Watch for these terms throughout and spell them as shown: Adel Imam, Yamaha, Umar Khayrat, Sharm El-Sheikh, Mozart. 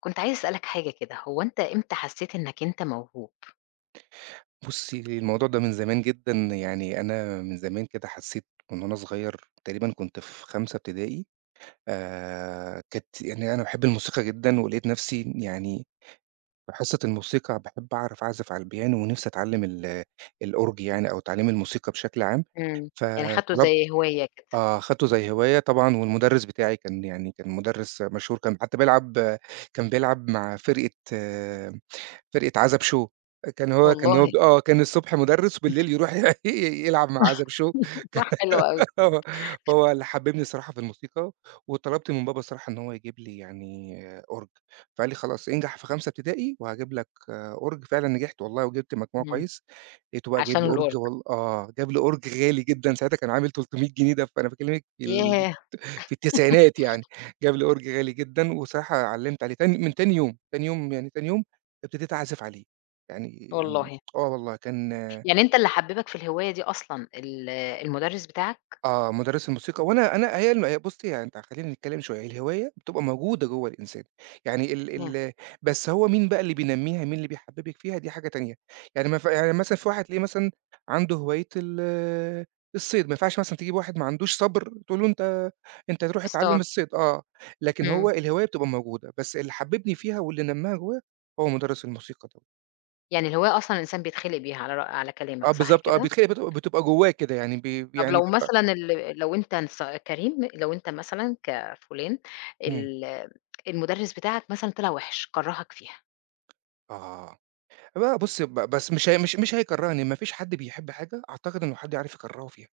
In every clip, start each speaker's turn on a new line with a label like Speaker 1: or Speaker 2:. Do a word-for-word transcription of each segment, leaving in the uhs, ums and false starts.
Speaker 1: كنت عايزة أسألك حاجة كده، هو أنت إمتى حسّيت إنّك أنت موهوب؟
Speaker 2: بُصّي، الموضوع ده من زمان جدًا، يعني أنا من زمان كده حسّيت من وأنا صغير تقريبًا. كنت في خامسة ابتدائي. آآ، كانت، يعني أنا باحب الموسيقى جدًا، ولقيت نفسي، يعني في حصة الموسيقى، باحب أعرف أعزف على البيانو، ونفسي أتعلّم ال الأورج، يعني أو تعليم الموسيقى بشكل عام،
Speaker 1: إمم. يعني خدته
Speaker 2: فطلبت.
Speaker 1: زي هواية كده.
Speaker 2: آه، خدته زي هواية طبعًا، والمُدرّس بتاعي كان، يعني كان مُدرّس مشهور، كان حتى بيلعب كان بيلعب مع فرقة، آه، فرقة عزب show. كان هو كان هو
Speaker 1: والله.
Speaker 2: ب آه، كان الصبح مُدرّس وبالليل يروح ي يلعب مع عزب show.
Speaker 1: حلو أوي.
Speaker 2: آه، هو اللي حببني الصراحة في الموسيقى. وطلبت من بابا الصراحة إن هو يجيب لي، يعني آه، أورج. فقال لي: "خلاص انجح في خامسة ابتدائي وهاجيب لك آه، أورج." فعلًا نجحت والله، وجبت مجموع
Speaker 1: إمم.
Speaker 2: كويس. لقيته بقى جايب
Speaker 1: عشان
Speaker 2: لي أورج
Speaker 1: الأورج.
Speaker 2: وال آه، جاب لي أورج غالي جدًا، ساعتها كان عامل تلتمية جنيه ده، فأنا باكلمِك في ال
Speaker 1: ياه!
Speaker 2: في التسعينات يعني. جاب لي أورج غالي جدًا، وصراحة علّمت عليه تاني، من تاني يوم، تاني يوم يعني تاني يوم ابتديت أعزف عليه. يعني يعني
Speaker 1: والله.
Speaker 2: آه والله كان
Speaker 1: يعني أنت اللي حبّبك في الهواية دي أصلًا ال المُدرّس بتاعك؟
Speaker 2: آه، مُدرّس الموسيقى. وأنا أنا هي الم بُصّي، يعني أنت خلّينا نتكلّم شوية. الهواية بتبقى موجودة جوّه الإنسان، يعني
Speaker 1: إمم.
Speaker 2: ال ال بس هو مين بقى اللي بينمّيها، مين اللي بيحبّبِك فيها، دي حاجة تانية. يعني ما ينف يعني مثلًا في واحد تلاقيه، مثلًا عنده هواية ال الصيد. ما ينفعش مثلًا تجيب واحد ما عندوش صبر تقول له أنت أنت تروح اتعلّم
Speaker 1: أستاذ.
Speaker 2: الصيد. آه، لكن هو
Speaker 1: إمم.
Speaker 2: الهواية بتبقى موجودة، بس اللي حبّبني فيها واللي نمّاها جوّايا هو مُدرّس الموسيقى دوّة.
Speaker 1: يعني الهواية أصلًا الإنسان بيتخلق بيها على رأ على
Speaker 2: آه
Speaker 1: كلامك صح
Speaker 2: بالضبط، آه
Speaker 1: كده؟
Speaker 2: بيتخ بتبقى بتبقى جوّاه كده، يعني بي
Speaker 1: طب
Speaker 2: يعني
Speaker 1: لو
Speaker 2: بيبقى.
Speaker 1: مثلًا ال لو أنت نص كريم، لو أنت مثلًا كفُلان
Speaker 2: إمم.
Speaker 1: ال المُدرّس بتاعك مثلًا طلع وِحِش، كرّهك فيها.
Speaker 2: آه. بقى بُص، ب بس مش هي، مش مش هيكرّهني. ما فيش حد بيحب حاجة أعتقد إنه حد يعرف يكرّهه فيها.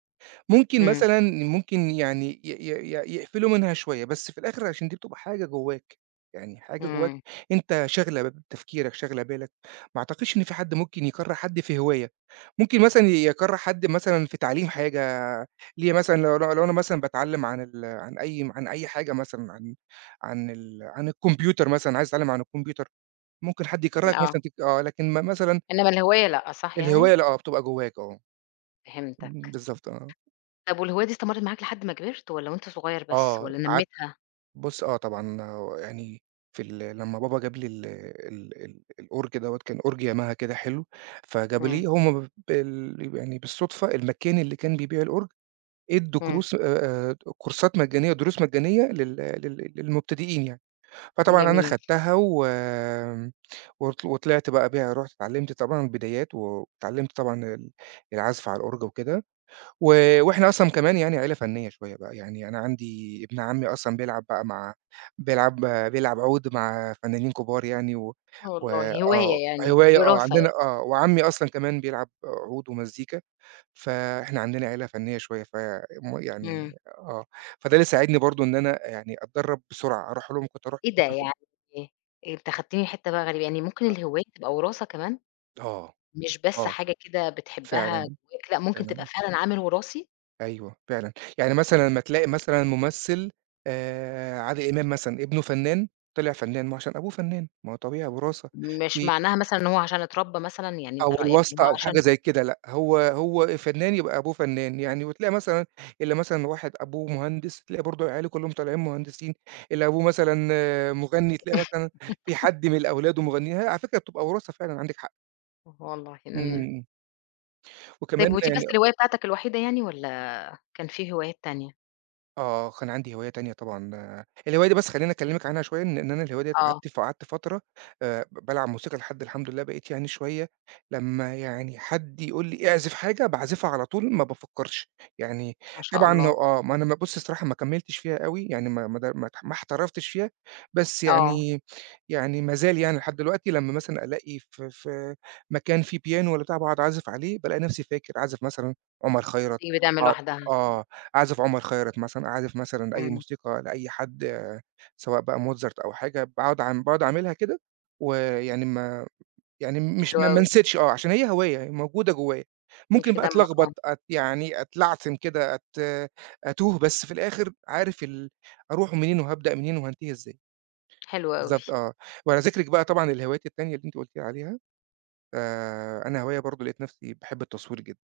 Speaker 2: ممكن
Speaker 1: إمم.
Speaker 2: مثلًا، ممكن يعني ي ي ي يقفلوا منها شوية، بس في الآخر، عشان دي بتبقى حاجة جوّاك. يعني حاجة جوّاك
Speaker 1: إمم.
Speaker 2: أنت شاغلة ب تفكيرك، شاغلة بالك. ما أعتقدش إن في حد ممكن يكرّه حد في هواية. ممكن مثلًا يكرّه حد مثلًا في تعليم حاجة. ليه؟ مثلًا لو لو لو أنا مثلًا باتعلّم عن ال عن أي عن أي حاجة، مثلًا عن عن ال عن الكمبيوتر مثلًا. عايز أتعلّم عن الكمبيوتر. ممكن حد يكرّهك
Speaker 1: آه.
Speaker 2: مثلًا، تك آه، لكن م مثلًا
Speaker 1: إنما الهواية لأ، صح
Speaker 2: الهواية
Speaker 1: يعني؟
Speaker 2: اللي، آه، بتبقى جواك، آه. إمم،
Speaker 1: فهمتك.
Speaker 2: بالضبط آه.
Speaker 1: طب والهواية دي استمرّت معاك لحد ما كبرت والّا وأنت صغير بس
Speaker 2: آه،
Speaker 1: والّا
Speaker 2: قعدت.
Speaker 1: نمّيتها؟
Speaker 2: بُص آه طبعًا هو يعني في ال لمّا بابا جاب لي ال ال ال الأورج دوّة، كان أورج ياماها كده حلو. فجابه
Speaker 1: إمم،
Speaker 2: لي، هم بال يعني بالصدفة، المكان اللي كان بيبيع الأورج ادّوا
Speaker 1: إمم،
Speaker 2: كروس آآ، آآ، كورسات مجانية، دروس مجانية لل لل للمبتدئين يعني. فطبعًا أنا
Speaker 1: جميل.
Speaker 2: خدتها و وط وطلعت بقى بيها. رُحت اتعلمت طبعًا البدايات، واتعلمت طبعًا ال العزف على الأورج وكده. و وإحنا أصلًا كمان يعني عيلة فنية شوية بقى. يعني أنا عندي ابن عمي أصلًا بيلعب بقى مع، بيلعب بيلعب عود مع فنانين كبار يعني. و
Speaker 1: آه
Speaker 2: و
Speaker 1: والله،
Speaker 2: آه،
Speaker 1: هواية يعني،
Speaker 2: هواية آه،
Speaker 1: وراثة يعني.
Speaker 2: عندنا آه، وعمي أصلًا كمان بيلعب عود ومزيكا. فإحنا عندنا عيلة فنية شوية ف م
Speaker 1: إمم.
Speaker 2: يعني آه، فده اللي ساعدني برضه إن أنا، يعني، أتدرّب بسرعة. أروح لهم كنت أروح.
Speaker 1: إيه ده يعني أنت خدتني لحتة بقى غريبة، يعني ممكن الهواية تبقى وراثة كمان؟
Speaker 2: آه.
Speaker 1: مش بس
Speaker 2: آه،
Speaker 1: حاجة كده بتحبها
Speaker 2: فعلًا،
Speaker 1: جواك، لأ ممكن تبقى
Speaker 2: فعلًا.
Speaker 1: فعلًا عامل وراثي؟
Speaker 2: أيوه، فعلًا. يعني مثلًا لمّا تلاقي مثلًا ممثل، آآ، عادل إمام، مثلًا ابنه فنان. طلع فنان، ما هو عشان أبوه فنان، ما هو طبيعي وراثة.
Speaker 1: مش
Speaker 2: في
Speaker 1: معناها مثلًا إن هو عشان اتربى مثلًا، يعني أنت
Speaker 2: أو
Speaker 1: رأيك إن
Speaker 2: الواسطة
Speaker 1: هو
Speaker 2: أو حاجة
Speaker 1: عشان
Speaker 2: زي كده، لأ، هو هو فنان يبقى أبوه فنان يعني. وتلاقي مثلًا، اللي مثلًا واحد أبوه مهندس، تلاقي برضه عياله كلّهم طالعين مهندسين. اللي أبوه مثلًا آه، مغني، تلاقي مثلًا في حد من أولاده مغنيين. هي على فكرة بتبقى وراثة فعلًا، عندِك حق.
Speaker 1: والله،
Speaker 2: إمم، إمم،
Speaker 1: إمم.
Speaker 2: إمم.
Speaker 1: طيب
Speaker 2: وكمان
Speaker 1: ودي بس
Speaker 2: يعني
Speaker 1: الهواية بتاعتك الوحيدة يعني والّا كان في هوايات تانية؟
Speaker 2: آه، كان عندي هواية تانية طبعًا. الهواية دي، بس خلّيني أكلّمِك عنها شوية. إن إن أنا الهواية ديّة
Speaker 1: آه،
Speaker 2: قعدت، ف قعدت فترة آآ ب بالعب موسيقى، لحد الحمد لله بقيت يعني شوية، لمّا يعني حد يقول لي اعزف حاجة باعزفها على طول، ما بافكّرش. يعني
Speaker 1: ما شاء
Speaker 2: طبعًا
Speaker 1: الله.
Speaker 2: آه، ما أنا ما بُصّي الصراحة، ما كمّلتش فيها أوي. يعني ما ما د ما اتح ما احترفتش فيها، بس
Speaker 1: آه،
Speaker 2: يعني. يعني ما زال، يعني لحد دلوقتي، لمّا مثلًا ألاقي ف في مكان فيه بيانو والّا بتاع، باقعد أعزف عليه، بالاقي نَفْسي فاكر. أعزف مثلًا عُمر خيرت.
Speaker 1: بتيجي بتعمل
Speaker 2: أقعد،
Speaker 1: لوحدها،
Speaker 2: آه، أعزف عمر خيرت مثلًا، أعزف مثلًا أي
Speaker 1: إمم،
Speaker 2: موسيقى لأي حد، آه، سواء بقى موزارت أو حاجة. باقعد أعم باقعد أعملها كده. ويعني ما يعني مش
Speaker 1: حلو
Speaker 2: ما ما
Speaker 1: أوي،
Speaker 2: نسيتش، آه، عشان هي هواية موجودة جوايا.
Speaker 1: مود
Speaker 2: ممكن
Speaker 1: في
Speaker 2: بقى
Speaker 1: دمك آه،
Speaker 2: أتلخبط أت يعني أتلعثم كده، أت أتوه، بس في الآخر عارف ال أروح منين، وهابدأ منين، وهانتهي إزاي.
Speaker 1: حلو أوي.
Speaker 2: بالضبط آه. وعلى ذكرِك بقى طبعًا الهوايات التانية اللي أنتِ قُلتِ لي عليها، آآ أنا هواية برضه لقيت نفسي باحب التصوير جدًا.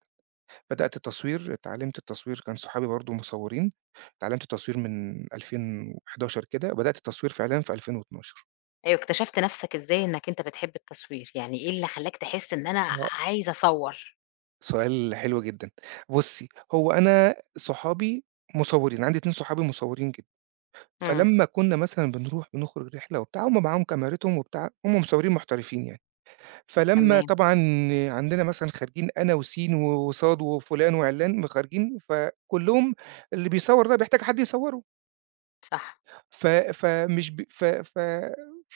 Speaker 2: بدأت التصوير، اتعلّمت التصوير، كان صحابي برضه مصوّرين. اتعلّمت التصوير من ألفين وحداشر كده، بدأت التصوير فعلًا في ألفين واتناشر.
Speaker 1: أيوه، اكتشفت نفسك إزاي إنك أنت بتحب التصوير، يعني إيه اللي خلّاك تحس إن أنا
Speaker 2: آه.
Speaker 1: عايز أصوّر؟
Speaker 2: سؤال حلو جدًا. بُصّي، هو أنا صحابي مصوّرين، عندي اتنين صحابي مصوّرين جدًا.
Speaker 1: إمم،
Speaker 2: فلمّا كُنّا مثلًا بنروح بنخرج رحلة وبتاع، هُم معاهم كاميرتهم وبتاع، هُم مصوّرين محترفين يعني. فلمّا
Speaker 1: تمام،
Speaker 2: طبعًا عندنا، مثلًا خارجين أنا وسين وصاد وفلان وعلان، م خارجين، فكُلّهم، اللي بيصوّر ده بيحتاج حد يصوّره.
Speaker 1: صح،
Speaker 2: ف فمش ب ف ف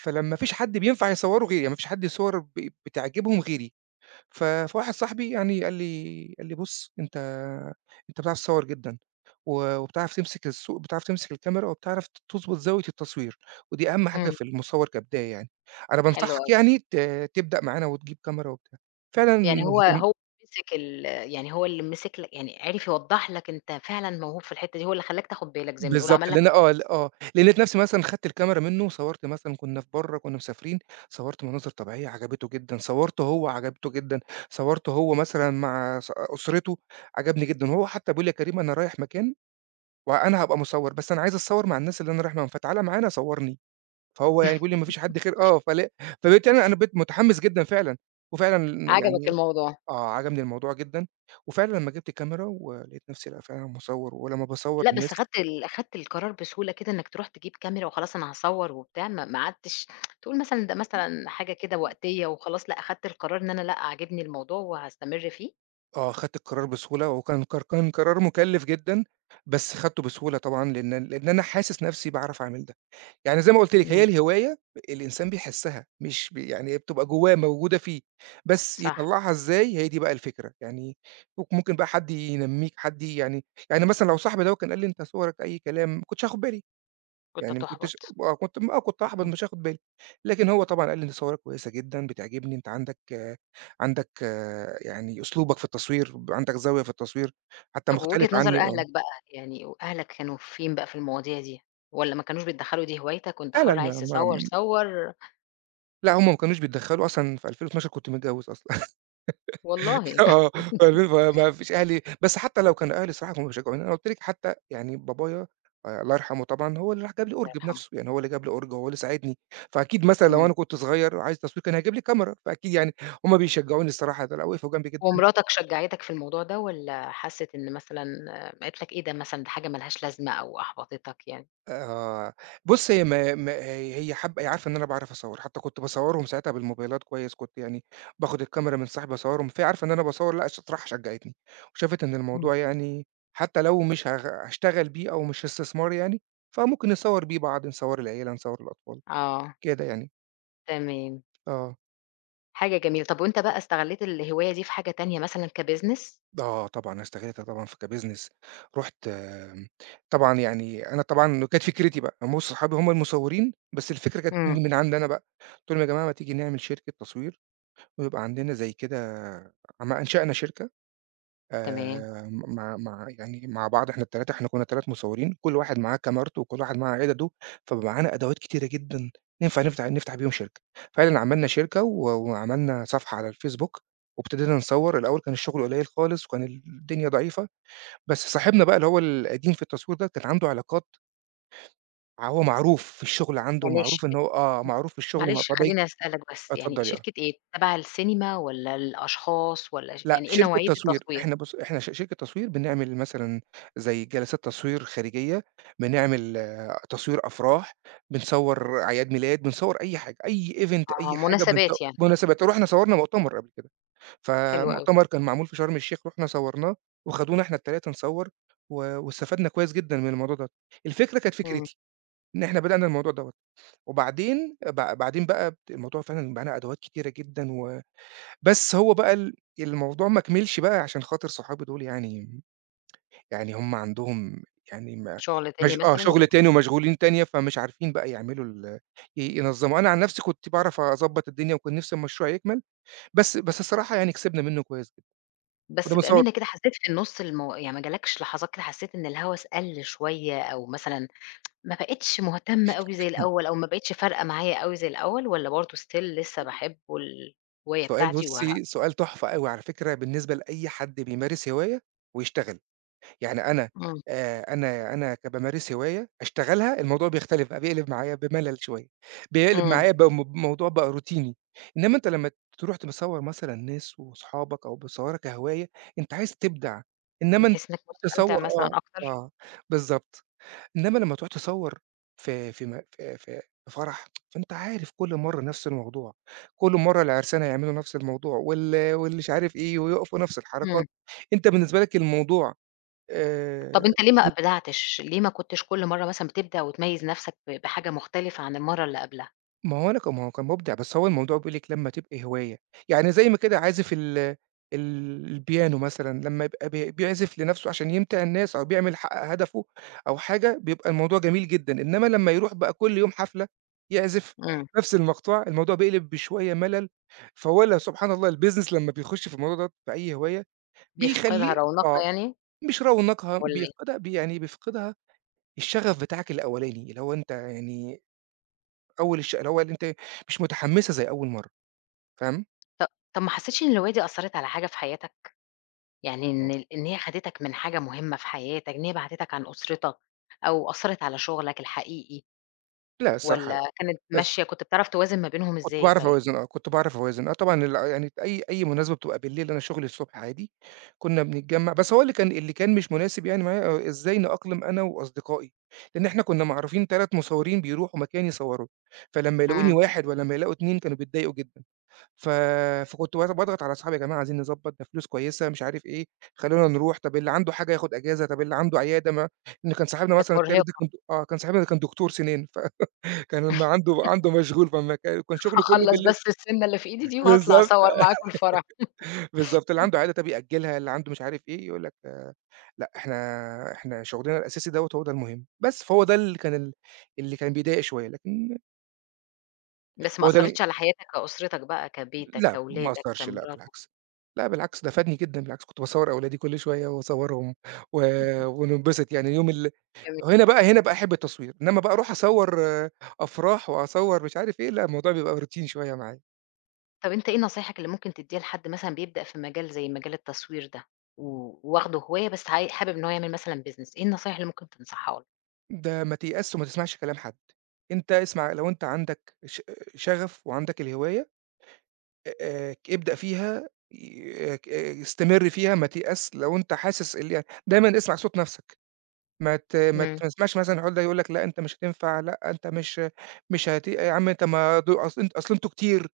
Speaker 2: فلما ما فيش حد بينفع يصوّره غيري، يعني ما فيش حد صور ب بتعجبهم غيري. ف فواحد صاحبي، يعني قال لي قال لي: "بُص، أنت أنت بتعرف تصوّر جدًا، و وبتعرف تمسك الصو بتعرف تمسك الكاميرا، وبتعرف ت تضبط زاوية التصوير. ودي أهم حاجة
Speaker 1: إمم،
Speaker 2: في المصوّر كبداية يعني. أنا
Speaker 1: حلو
Speaker 2: بانصحك،
Speaker 1: أوي.
Speaker 2: يعني ت تبدأ معانا وتجيب كاميرا وبتاع." فعلًا.
Speaker 1: يعني هو هو مسك ال يعني هو اللي مسك لك يعني عرف يوضّح لك أنت فعلًا موهوب في الحتة دي، هو اللي خلّاك تاخد بالك زي ما بنقول،
Speaker 2: بالضبط.
Speaker 1: عمل لك
Speaker 2: لإن، آه، ل
Speaker 1: focus.
Speaker 2: آه، لأن لقيت نفسي، مثلًا خدت الكاميرا منه وصوّرت، مثلًا كنا في برّه، كنا مسافرين. صوّرت مناظر طبيعية عجبته جدًا، صوّرته هو عجبته جدًا. صوّرته هو مثلًا مع ص أسرته، عجبني جدًا. وهو حتى بيقول لي: "يا كريم، أنا رايح مكان وأنا هابقى مصوّر، بس أنا عايز أتصوّر مع الناس اللي أنا رايح معاهم، فتعالَ معانا صوّرني." فهو يعني بيقول لي: "ما فيش حد غير"، آه، فل فبقيت أنا، أنا بقيت متحمس جدًا فعلًا. وفعلًا
Speaker 1: عجبك
Speaker 2: يعني،
Speaker 1: الموضوع.
Speaker 2: آه، عجبني الموضوع جدًا. وفعلًا لمّا جِبت الكاميرا، ولقيت نفسي، لأ، فعلًا مصوّر. ولمّا باصوّر
Speaker 1: لأ، بس
Speaker 2: الناس،
Speaker 1: أخدت ال أخدت القرار بسهولة كده إنك تروح تجيب كاميرا وخلاص أنا هاصور وبتاع، ما ما قعدتش تقول مثلًا ده مثلًا حاجة كده وقتية وخلاص، لأ، أخدت القرار إن أنا لأ، عاجبني الموضوع وهاستمر فيه.
Speaker 2: آه، خدت القرار بسهولة، وكان قر كان قرار مُكلِّف جدًا، بس خدته بسهولة طبعًا، لإن لإن أنا حاسس نَفْسي باعرف أعمل ده. يعني زي ما قُلت لِك، هي
Speaker 1: إمم.
Speaker 2: الهواية الإنسان بيحسّها. مش ب يعني هي بتبقى جوّاه، موجودة فيه، بس
Speaker 1: صح،
Speaker 2: يطلّعها إزاي، هي دي بقى الفكرة. يعني ممك ممكن بقى حد ينمّيك، حد ي- يعني، يعني مثلًا لو صاحبي دوّة كان قال لي: "أنت صُغرك أي كلام." ما كنتش هاخُد بالي.
Speaker 1: كنت
Speaker 2: يعني ما
Speaker 1: هتُحبط.
Speaker 2: كنتش، آه، كنت آه، كنت هاحبط،
Speaker 1: إمم.
Speaker 2: مش هاخد بالي. لكن هو طبعًا قال لي: "دي صورة كويسة جدًا بتعجبني. أنت عندك آه، عندك، آه، يعني أسلوبك في التصوير، عندك زاوية في التصوير حتى
Speaker 1: طب
Speaker 2: مختلف
Speaker 1: ووجهة نظر
Speaker 2: عني." آه.
Speaker 1: أهلك بقى، يعني وأهلك كانوا فين بقى في المواضيع دي؟ والّا ما كانوش بيتدخلوا دي هوايتك وأنت
Speaker 2: لا، لا،
Speaker 1: حُر
Speaker 2: لا،
Speaker 1: عايز
Speaker 2: ما
Speaker 1: تصور
Speaker 2: ما
Speaker 1: صور؟
Speaker 2: لأ، هُم ما كانوش بيتدخّلوا أصلًا. في ألفين واتناشر كنت متجوّز أصلًا.
Speaker 1: والله الله
Speaker 2: آه. فاهمين، فما فيش أهلي، بس حتى لو كانوا أهلي الصراحة كانوا بيشجعوني. أنا قُلت لِك، حتى يعني بابايا، آآ الله يرحمه طبعًا، هو اللي راح جاب لي أُرج
Speaker 1: يرحمه.
Speaker 2: بنفسه. يعني هو اللي جاب لي أُرج، هو اللي ساعدني. فأكيد مثلًا لو
Speaker 1: إمم.
Speaker 2: أنا كنت صغير وعايز تصوير كان هيجيب لي كاميرا، فأكيد يعني هُم بيشجعوني الصراحة. ده، لأ، وقفوا جنبي جدًا.
Speaker 1: ومراتك شجعتك في الموضوع ده والّا حَسِّت إن مثلًا قالت لك إيه ده مثلًا، ده حاجة ما لهاش لازمة أو أحبطتك يعني؟
Speaker 2: آه. بُص، هي ما ما هي، هي حابة، هي عارفة إن أنا باعرف أصوّر. حتى كنت باصوّرهم ساعتها بالموبايلات كويس. كنت يعني باخد الكاميرا من صاحبي اصوّرهم. فهي عارفة إن أنا باصوّر. لأ، ش صراحة شجّعتني. وشافت إن
Speaker 1: إمم.
Speaker 2: الموضوع، يعني، حتى لو مش هاغ هاشتغل بيه، أو مش استثمار يعني، فممكن نصوّر بيه بعض، نصوّر العيلة، نصوّر الأطفال،
Speaker 1: آه،
Speaker 2: كده يعني.
Speaker 1: تمام،
Speaker 2: آه.
Speaker 1: حاجة جميلة. طب وأنت بقى استغلّيت الهواية دي في حاجة تانية مثلًا كbusiness؟
Speaker 2: آه طبعًا، أنا استغلتها طبعًا في كbusiness. رُحت آمم، طبعًا، يعني أنا طبعًا كانت فكرتي بقى. بُص، صحابي هم المصوّرين، بس الفكرة كانت
Speaker 1: إمم.
Speaker 2: تيجي من عندي أنا بقى. قُلت لهم: "يا جماعة ما تيجي نعمل شركة تصوير." ويبقى عندنا زي كده. عم أنشأنا شركة،
Speaker 1: تمام،
Speaker 2: آآ مع مع يعني مع بعض. إحنا التلاتة، إحنا كنا تلاتة مصورين، كل واحد معاه كاميرته وكل واحد معاه عدده. فبقى معانا أدوات كتيرة جدًا، ينفع نفتح نفتح بيهم شركة. فعلًا عملنا شركة، و وعملنا صفحة على الفيسبوك، وابتدينا نصور. الأول كان الشغل قليل خالص، وكان الدنيا ضعيفة. بس صاحبنا بقى، اللي هو القديم في التصوير ده، كان عنده علاقات. هو معروف في الشغل عنده،
Speaker 1: يعني
Speaker 2: ومعروف
Speaker 1: ش
Speaker 2: إن هو، آه، معروف في الشغل وم
Speaker 1: معلش
Speaker 2: فبي
Speaker 1: خلّيني أسألك
Speaker 2: آه،
Speaker 1: بس، يعني
Speaker 2: اتفضلي آه.
Speaker 1: شركة إيه؟ تبع السينما والّا الأشخاص والّا ش
Speaker 2: لأ،
Speaker 1: يعني إيه
Speaker 2: شركة
Speaker 1: نوعية
Speaker 2: تصوير.
Speaker 1: التصوير؟
Speaker 2: إحنا، بُص، إحنا ش شركة تصوير بنعمل مثلًا زي جلسات تصوير خارجية، بنعمل آه، تصوير أفراح، بنصوّر أعياد ميلاد، بنصوّر أي حاجة، أي event،
Speaker 1: آه،
Speaker 2: أي حاجة، بنصو
Speaker 1: مناسبات يعني،
Speaker 2: مناسبات. رُحنا صوّرنا مؤتمر قبل كده.
Speaker 1: حلو أوي.
Speaker 2: فمؤتمر كان معمول في شرم الشيخ، رُحنا صوّرناه، وخدونا إحنا التلاتة نصوّر، و واستفدنا كويس جدًا من الموضوع دوّة. الفكرة كانت
Speaker 1: إمم،
Speaker 2: فكرتي، إن إحنا بدأنا الموضوع دوّة. وبعدين ب بعدين بقى الموضوع فعلًا معانا أدوات كتيرة جدًا. و بس هو بقى ال الموضوع ما كمِلش بقى عشان خاطر صحابي دول يعني. يعني هم عندهم، يعني ما
Speaker 1: شغل تاني
Speaker 2: مش آه،
Speaker 1: مثلًا
Speaker 2: شغل
Speaker 1: والّا
Speaker 2: تاني، ومشغولين تانية. فمش عارفين بقى يعملوا ال ي ينظّموا. أنا عن نفسي كنت باعرف أضبّط الدنيا، وكان نفسي المشروع يكمل. بس بس الصراحة يعني كسبنا منّه كويس جدًا. كنّا
Speaker 1: بس
Speaker 2: بنصوّر.
Speaker 1: بأمانة كده حسّيت في النُص المو يعني ما جالكش لحظات كده حسّيت إن الهوس قَل شوية أو مثلًا ما بقيتش مهتمة أوي زي
Speaker 2: إمم.
Speaker 1: الأول، أو ما بقيتش فارقة معايا أوي زي الأول، والّا برضه still لسه باحب الهواية
Speaker 2: سؤال،
Speaker 1: بتاعتي و.
Speaker 2: بُصّي، سؤال تحفة أوي على فكرة بالنسبة لأي حد بيمارس هواية ويشتغل. يعني أنا
Speaker 1: إمم،
Speaker 2: آآ أنا أنا ك بامارس هواية، أشتغلها، الموضوع بيختلف بقى، بيقلب معايا بملل شوية، بيقلب
Speaker 1: إمم،
Speaker 2: معايا بم بموضوع بقى روتيني، إنّما أنت لمّا تروح ت مصوّر مثلًا ناس وصحابك أو بتصوّرها كهواية، أنت عايز تبدع، إنّما أنت
Speaker 1: بتحس إنك مستمتع
Speaker 2: تصوّر
Speaker 1: مثلًا
Speaker 2: آه،
Speaker 1: أكتر؟
Speaker 2: آه، بالضبط، إنّما لمّا تروح تصوّر في في م في في في فرح، فأنت عارف كل مرّة نفس الموضوع، كل مرّة العرسانة يعملوا نفس الموضوع وال واللي مش عارف إيه ويقفوا نفس الحركات،
Speaker 1: إمم،
Speaker 2: أنت بالنسبة لك الموضوع
Speaker 1: طب
Speaker 2: آآ
Speaker 1: أنت ليه ما أبدعتش، ليه ما كنتش كل مرة مثلًا بتبدع وتميز نفسك ب بحاجة مختلفة عن المرة اللي قبلها؟
Speaker 2: ما هو أنا ك ما هو كان مُبدع، بس هو الموضوع بيقول لِك لمّا تبقي هواية. يعني زي ما كده عازف ال ال البيانو مثلًا لمّا يبقى بي بيعزف لنَفْسه عشان يمتِع الناس أو بيعمل يحقق هدفه أو حاجة، بيبقى الموضوع جميل جدًا، إنّما لمّا يروح بقى كل يوم حفلة يعزف
Speaker 1: إمم،
Speaker 2: نَفْس المقطوعة، الموضوع بيقلب بشوية ملل، فهو ال سبحان الله الbusiness لمّا بيخُش في الموضوع دوّة في أي هواية،
Speaker 1: بيفقدها
Speaker 2: بيخلّيه آه،
Speaker 1: رونقها يعني
Speaker 2: مش رونقها،
Speaker 1: والّا إيه؟
Speaker 2: بيفقدها بي يعني بيفقدها الشغف بتاعك الأولاني، اللي هو أنت يعني أول الش اللي هو اللي أنتِ مش متحمّسة زي أول مرّة، فاهم؟
Speaker 1: ط طب ما حسيتش إن الهواية دي أثّرت على حاجة في حياتك، يعني إن
Speaker 2: آه.
Speaker 1: ال إن هي خدتك من حاجة مهمة في حياتك، إن هي بعدتك عن أسرتك، أو أثّرت على شغلك الحقيقي؟
Speaker 2: لأ الصراحة لأ،
Speaker 1: والّا كانت
Speaker 2: بس
Speaker 1: ماشية كنت بتعرف توازن ما بينهم
Speaker 2: كنت
Speaker 1: إزاي
Speaker 2: باعرف
Speaker 1: طيب؟
Speaker 2: أوازن آه، كنت باعرف أوازن، آه طبعًا ال يعني أي أي مناسبة بتبقى بالليل أنا شغلي الصبح عادي، كنّا بنتجمّع بس هو اللي كان اللي كان مش مناسب يعني معايا آه، إزاي نأقلم أنا وأصدقائي، لإن إحنا كنّا معروفين 3 مصورين بيروحوا مكان يصوّروا، فلمّا يلاقوني
Speaker 1: إمم،
Speaker 2: واحد ولمّا يلاقوا اتنين كانوا بيتضايقوا جدًا. ف فكنت باض باضغط على أصحابي: "يا جماعة عايزين نضبّط، ده فلوس كويسة." مش عارف إيه، "خلّونا نروح." طب اللي عنده حاجة ياخد أجازة، طب اللي عنده عيادة ما إن كان صاحبنا
Speaker 1: كانت
Speaker 2: مثلًا التالت ده
Speaker 1: مرهقة.
Speaker 2: كان د آه، كان صاحبنا ده كان دكتور سنان، فكان ما عنده عنده مشغول، فما كان كان شغله كلّه
Speaker 1: هاخلّص
Speaker 2: بالليل
Speaker 1: بس السِنة اللي في إيدي دي وهاطلع
Speaker 2: بالضبط،
Speaker 1: أصوّر معاكم الفرح،
Speaker 2: بالضبط، اللي عنده عيادة طب يأجّلها، اللي عنده مش عارف إيه، يقول لك آه، لأ إحنا إحنا شغلنا الأساسي دوّة هو ده المهم، بس. فهو ده اللي كان ال اللي كان بيضايق شوية، لكن
Speaker 1: بس ما
Speaker 2: هو ده
Speaker 1: أثّرتش على حياتك كأسرتك بقى، كبيتك،
Speaker 2: لأ، ما
Speaker 1: كولادك،
Speaker 2: أثّرش لأ
Speaker 1: كمراتك،
Speaker 2: بالعكس، لأ بالعكس ده فادني جدًا، بالعكس كنت باصوّر أولادي كل شوية واصوّرهم و وننبسط يعني يوم ال
Speaker 1: كم
Speaker 2: هنا بقى هنا بقى أحب التصوير، إنّما بقى أروح أصوّر آه، أفراح وأصوّر مش عارف إيه، لأ الموضوع بيبقى روتين شوية معايا.
Speaker 1: طب أنت إيه نصايحك اللي ممكن تدّيها لحد مثلًا بيبدأ في مجال زي مجال التصوير ده، و واخده هواية بس عاي حابب إن هو يعمل مثلًا business، إيه النصايح اللي ممكن تنصحها له؟
Speaker 2: ده ما تيأسش وما تسمعش كلام حد، أنت اسمع لو أنت عندك ش شغف وعندك الهواية آآ ابدأ فيها ي ك استمر فيها ما تيأس لو أنت حاسس ال يعني دايمًا اسمع صوت نَفْسك. ما ت ما
Speaker 1: إمم،
Speaker 2: تسمعش مثلًا العُقدة يقول لك لأ أنت مش هتنفع، لأ أنت مش مش هت يا عم أنت ما د أصل أنت أصل أنتم كتير،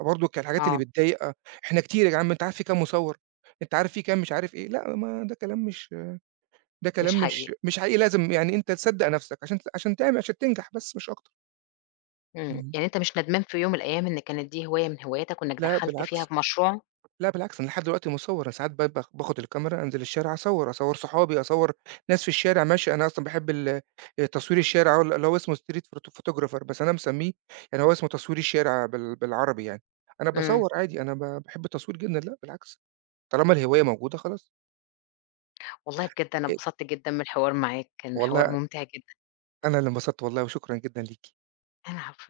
Speaker 2: برضه كانت الحاجات اللي
Speaker 1: آه،
Speaker 2: بتضايق اه، إحنا كتير يا عم أنت عارف في كام مصوّر، أنت عارف في كام مش عارف إيه، لأ ما ده كلام مش ده
Speaker 1: مش
Speaker 2: كلام مش
Speaker 1: حقيقي،
Speaker 2: مش حقيقي لازم يعني أنت تصدّق نَفْسك عشان ت عشان تعمل عشان تنجح بس مش أكتر.
Speaker 1: إمم،
Speaker 2: إمم.
Speaker 1: يعني أنت مش ندمان في يوم من الأيام إن كانت دي هواية من هواياتك وإنك
Speaker 2: لا
Speaker 1: دخّلت فيها
Speaker 2: بالعكس.
Speaker 1: في مشروع؟
Speaker 2: لأ بالعكس، أنا لحد دلوقتي مصوّر، أنا ساعات ب ب باخد الكاميرا أنزل الشارع أصوّر، أصوّر صحابي، أصوّر ناس في الشارع ماشية، أنا أصلًا باحب ال آه، تصوير الشارع وال اللي هو اسمه street photo photographer بس أنا مسميه يعني هو اسمه تصوير الشارع بال بالعربي يعني، أنا
Speaker 1: إمم.
Speaker 2: باصوّر عادي، أنا ب باحب التصوير جدًا، لأ بالعكس، طالما الهواية موجودة خلاص،
Speaker 1: والله بجد أنا
Speaker 2: آآ
Speaker 1: اتبسطت جدًا من الحوار معاك، كان حوار
Speaker 2: والله
Speaker 1: ممتع جدًا.
Speaker 2: أنا اللي انبسطت والله وشكرًا جدًا ليكِ.
Speaker 1: العفو.